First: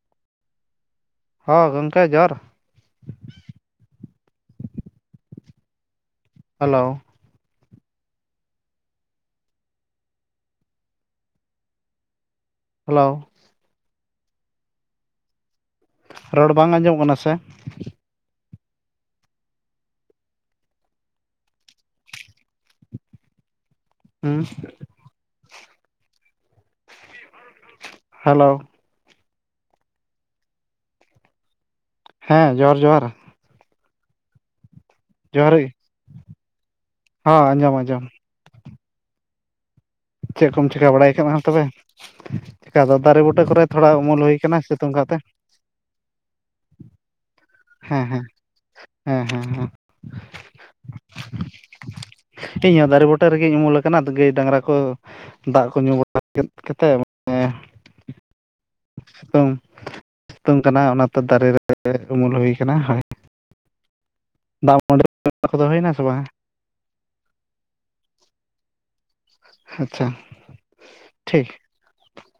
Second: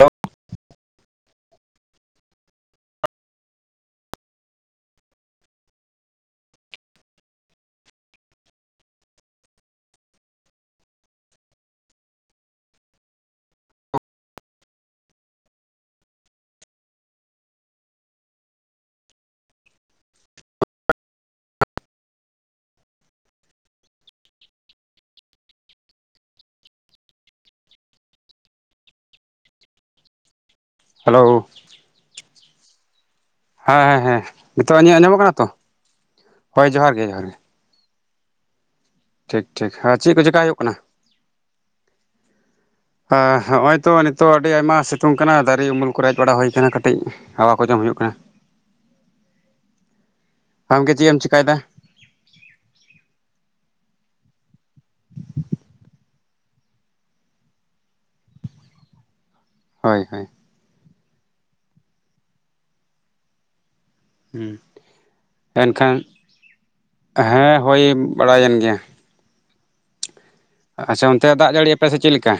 ᱡᱚ [inaudible] ᱦᱚᱸ ᱜᱚᱝᱠᱮ ᱡᱚᱦᱟᱨ ᱦᱮᱞᱳ ᱦᱮᱞᱳ ᱨᱚᱲ ᱵᱟᱝ ᱟᱸᱡᱚᱢ ᱠᱟᱱᱟ ᱥᱮ? ᱦᱩᱸᱻ ᱦᱮᱞᱳ ᱦᱮᱞᱳ ᱦᱮᱸ ᱡᱚᱦᱟᱨ ᱡᱚᱦᱟᱨ ᱦᱮᱸ ᱦᱮᱸ ᱦᱮᱸ ᱱᱤᱛᱚᱜ ᱤᱧᱟᱹᱜ ᱟᱸᱡᱚᱢᱚᱜ ᱠᱟᱱᱟ ᱛᱚ ᱡᱚᱦᱟᱨ ᱜᱮ ᱦᱳᱭ ᱡᱚᱦᱟᱨ ᱜᱮ ᱡᱚᱦᱟᱨ ᱜᱮ᱾ ᱦᱚᱸ ᱟᱸᱡᱚᱢ ᱟᱸᱡᱚᱢ ᱴᱷᱤᱠ ᱴᱷᱤᱠ ᱟᱨ ᱪᱮᱫ ᱠᱚ ᱪᱮᱠᱟᱭ ᱦᱩᱭᱩᱜ ᱠᱚᱢ ᱠᱟᱱᱟ? ᱪᱤᱠᱟᱹ ᱵᱟᱲᱟᱭ ᱠᱟᱱᱟ ᱛᱚᱵᱮ ᱪᱤᱠᱟ ᱫᱚ ᱫᱟᱨᱮ ᱵᱩᱴᱟᱹ ᱠᱚᱨᱮ ᱦᱚᱸᱜᱼᱚᱭ ᱛᱷᱚᱲᱟ ᱛᱚ ᱩᱢᱩᱞ ᱱᱤᱛᱚᱜ ᱦᱩᱭ ᱟᱹᱰᱤ ᱟᱠᱟᱱᱟ ᱟᱭᱢᱟ ᱠᱟᱛᱮ ᱥᱤᱛᱩᱝ ᱠᱟᱱᱟ ᱫᱟᱨᱮ ᱩᱢᱩᱞ ᱠᱚᱨᱮ ᱦᱮᱡ ᱵᱟᱲᱟ ᱦᱩᱭ ᱠᱟᱱᱟ ᱠᱟᱹᱴᱤᱡ᱾ ᱦᱟᱣᱟ ᱠᱚ ᱡᱚᱢ ᱦᱩᱭᱩᱜ ᱦᱮᱸ ᱠᱟᱱᱟ ᱦᱮᱸ ᱦᱮᱸ ᱦᱮᱸ ᱦᱮᱸ ᱟᱢᱜᱮ ᱪᱮᱫ ᱮᱢ ᱪᱮᱠᱟᱭᱮᱫᱟ? ᱤᱧᱦᱚᱸ ᱫᱟᱨᱮ ᱵᱩᱴᱟᱹ ᱨᱮᱜᱮᱧ ᱩᱢᱩᱞ ᱟᱠᱟᱱᱟ ᱟᱫᱚ ᱜᱟᱹᱭ ᱰᱟᱝᱨᱟ ᱠᱚᱼᱼ ᱫᱟᱜ ᱠᱚ ᱧᱩ ᱵᱟᱲᱟ ᱠᱟᱛᱮᱫᱼᱼ ᱥᱮᱛᱳᱝᱼᱼ ᱦᱳᱭ ᱦᱳᱭ ᱥᱤᱛᱩᱝ ᱠᱟᱱᱟ ᱚᱱᱟᱛᱮ ᱫᱟᱨᱮ ᱨᱮ ᱩᱢᱩᱞ ᱦᱩᱭ ᱟᱠᱟᱱᱟ ᱦᱳᱭ᱾ ᱫᱟᱜ ᱢᱟᱹᱰᱤ ᱠᱚᱫᱚ ᱦᱩᱭᱱᱟ ᱮᱱᱠᱷᱟᱱ ᱥᱮ ᱵᱟᱝ ᱦᱮᱸ ᱦᱳᱭ ᱵᱟᱲᱟᱭᱮᱱ ᱜᱮᱭᱟ᱾ ᱟᱪᱪᱷᱟ ᱟᱪᱪᱷᱟ ᱚᱱᱛᱮ ᱴᱷᱤᱠ ᱫᱟᱜ ᱡᱟᱹᱲᱤᱭ ᱟᱯᱮᱥ ᱥᱮ ᱪᱮᱫ ᱞᱮᱠᱟ?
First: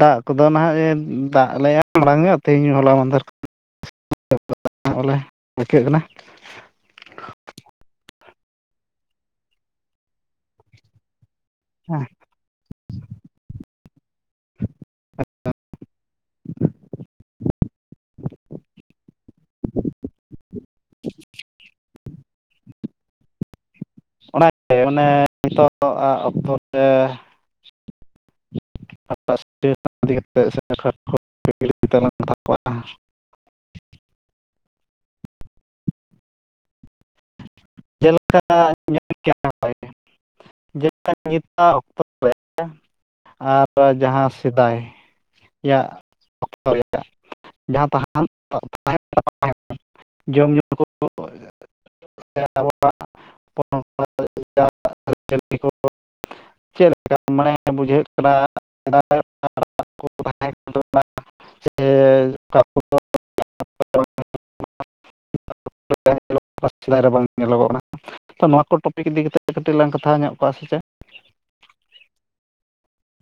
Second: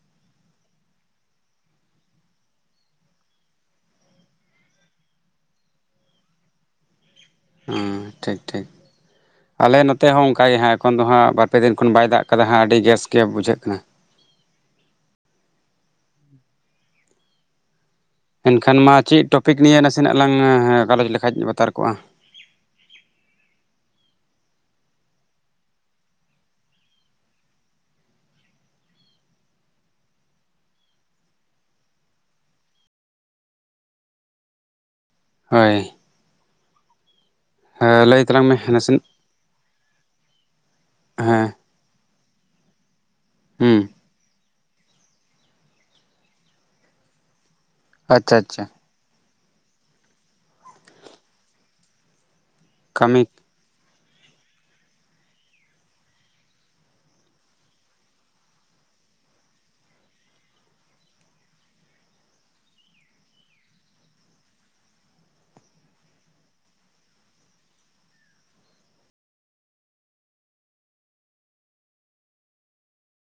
ᱫᱟᱜ ᱠᱚ ᱫᱚ ᱱᱟᱦᱟᱜ ᱮ ᱫᱟᱜ ᱟᱞᱮᱭᱟ ᱢᱟᱲᱟᱝ ᱮ ᱛᱮᱦᱮᱧ ᱦᱚᱞᱟ ᱢᱟᱫᱮᱨᱼᱼ [inaudible] ᱵᱚᱞᱮ ᱟᱹᱣᱠᱟᱹᱜ ᱠᱟᱱᱟ ᱦᱮᱸ ᱴᱷᱤᱠ ᱴᱷᱤᱠ ᱟᱞᱮ ᱱᱚᱛᱮ ᱦᱚᱸ ᱚᱱᱠᱟ ᱜᱮ ᱦᱟᱸᱜ ᱮᱠᱷᱚᱱ ᱫᱚ ᱦᱟᱸᱜ ᱵᱟᱨ ᱯᱮ ᱫᱤᱱ ᱠᱷᱚᱱ ᱵᱟᱭ ᱦᱮᱸ ᱫᱟᱜ ᱠᱟᱫᱟ ᱦᱟᱸᱜ ᱟᱹᱰᱤ ᱜᱮᱥ ᱜᱮ ᱵᱩᱡᱷᱟᱹᱜ ᱠᱟᱱᱟ᱾ ᱮᱱ ᱠᱷᱟᱱ ᱢᱟ ᱪᱮᱫ ᱴᱚᱯᱤᱠ ᱱᱤᱭᱮ ᱱᱟᱥᱮᱱᱟᱜ ᱞᱟᱝ ᱜᱟᱞᱚᱪ ᱞᱮᱠᱷᱟᱡ ᱵᱟᱛᱟᱨ ᱠᱚᱜᱼᱟ ᱚᱱᱟᱜ ᱢᱟᱱᱮ ᱱᱤᱛᱚᱜ ᱚᱠᱛᱚ ᱨᱮ ᱤᱫᱤ ᱠᱟᱛᱮ [inaudible] ᱠᱚᱣᱟ ᱦᱳᱭ ᱞᱟᱹᱭ ᱛᱟᱞᱟᱝ ᱢᱮ ᱡᱮᱞᱮᱠᱟ ᱱᱟᱥᱮᱱᱟᱜ [inaudible] ᱡᱮᱞᱮᱠᱟ ᱦᱮᱸ ᱱᱤᱛᱟᱜ ᱚᱠᱛᱚ [inaudible] ᱟᱨ ᱦᱩᱸ ᱡᱟᱦᱟᱸ ᱥᱮᱫᱟᱭ-ᱟᱜ ᱚᱠᱛᱚ ᱡᱟᱦᱟᱸ ᱛᱟᱦᱮ ᱟᱪᱪᱷᱟ ᱟᱪᱪᱷᱟ [inaudible] ᱛᱟᱦᱮ ᱡᱚᱢ ᱧᱩ ᱠᱚ [inaudible] ᱠᱟᱹᱢᱤ [inaudible] ᱟᱹᱪᱟᱹᱞᱤ ᱠᱚ ᱪᱮᱫ ᱞᱮᱠᱟ ᱢᱟᱱᱮ ᱵᱩᱡᱷᱟᱹᱜ ᱠᱟᱱᱟ [unintelligible] [inaudible] [unintelligible] [unintelligible] ᱧᱮᱞᱚᱜᱚᱜ ᱠᱟᱱᱟ᱾ ᱛᱚ ᱱᱚᱣᱟ ᱠᱚ ᱴᱚᱯᱤᱠ ᱤᱫᱤ ᱠᱟᱛᱮ ᱠᱟᱹᱴᱤᱡ ᱞᱟᱝ ᱠᱟᱛᱷᱟᱣ ᱧᱚᱜ ᱠᱚᱣᱟ ᱥᱮ ᱪᱮᱫᱼᱼ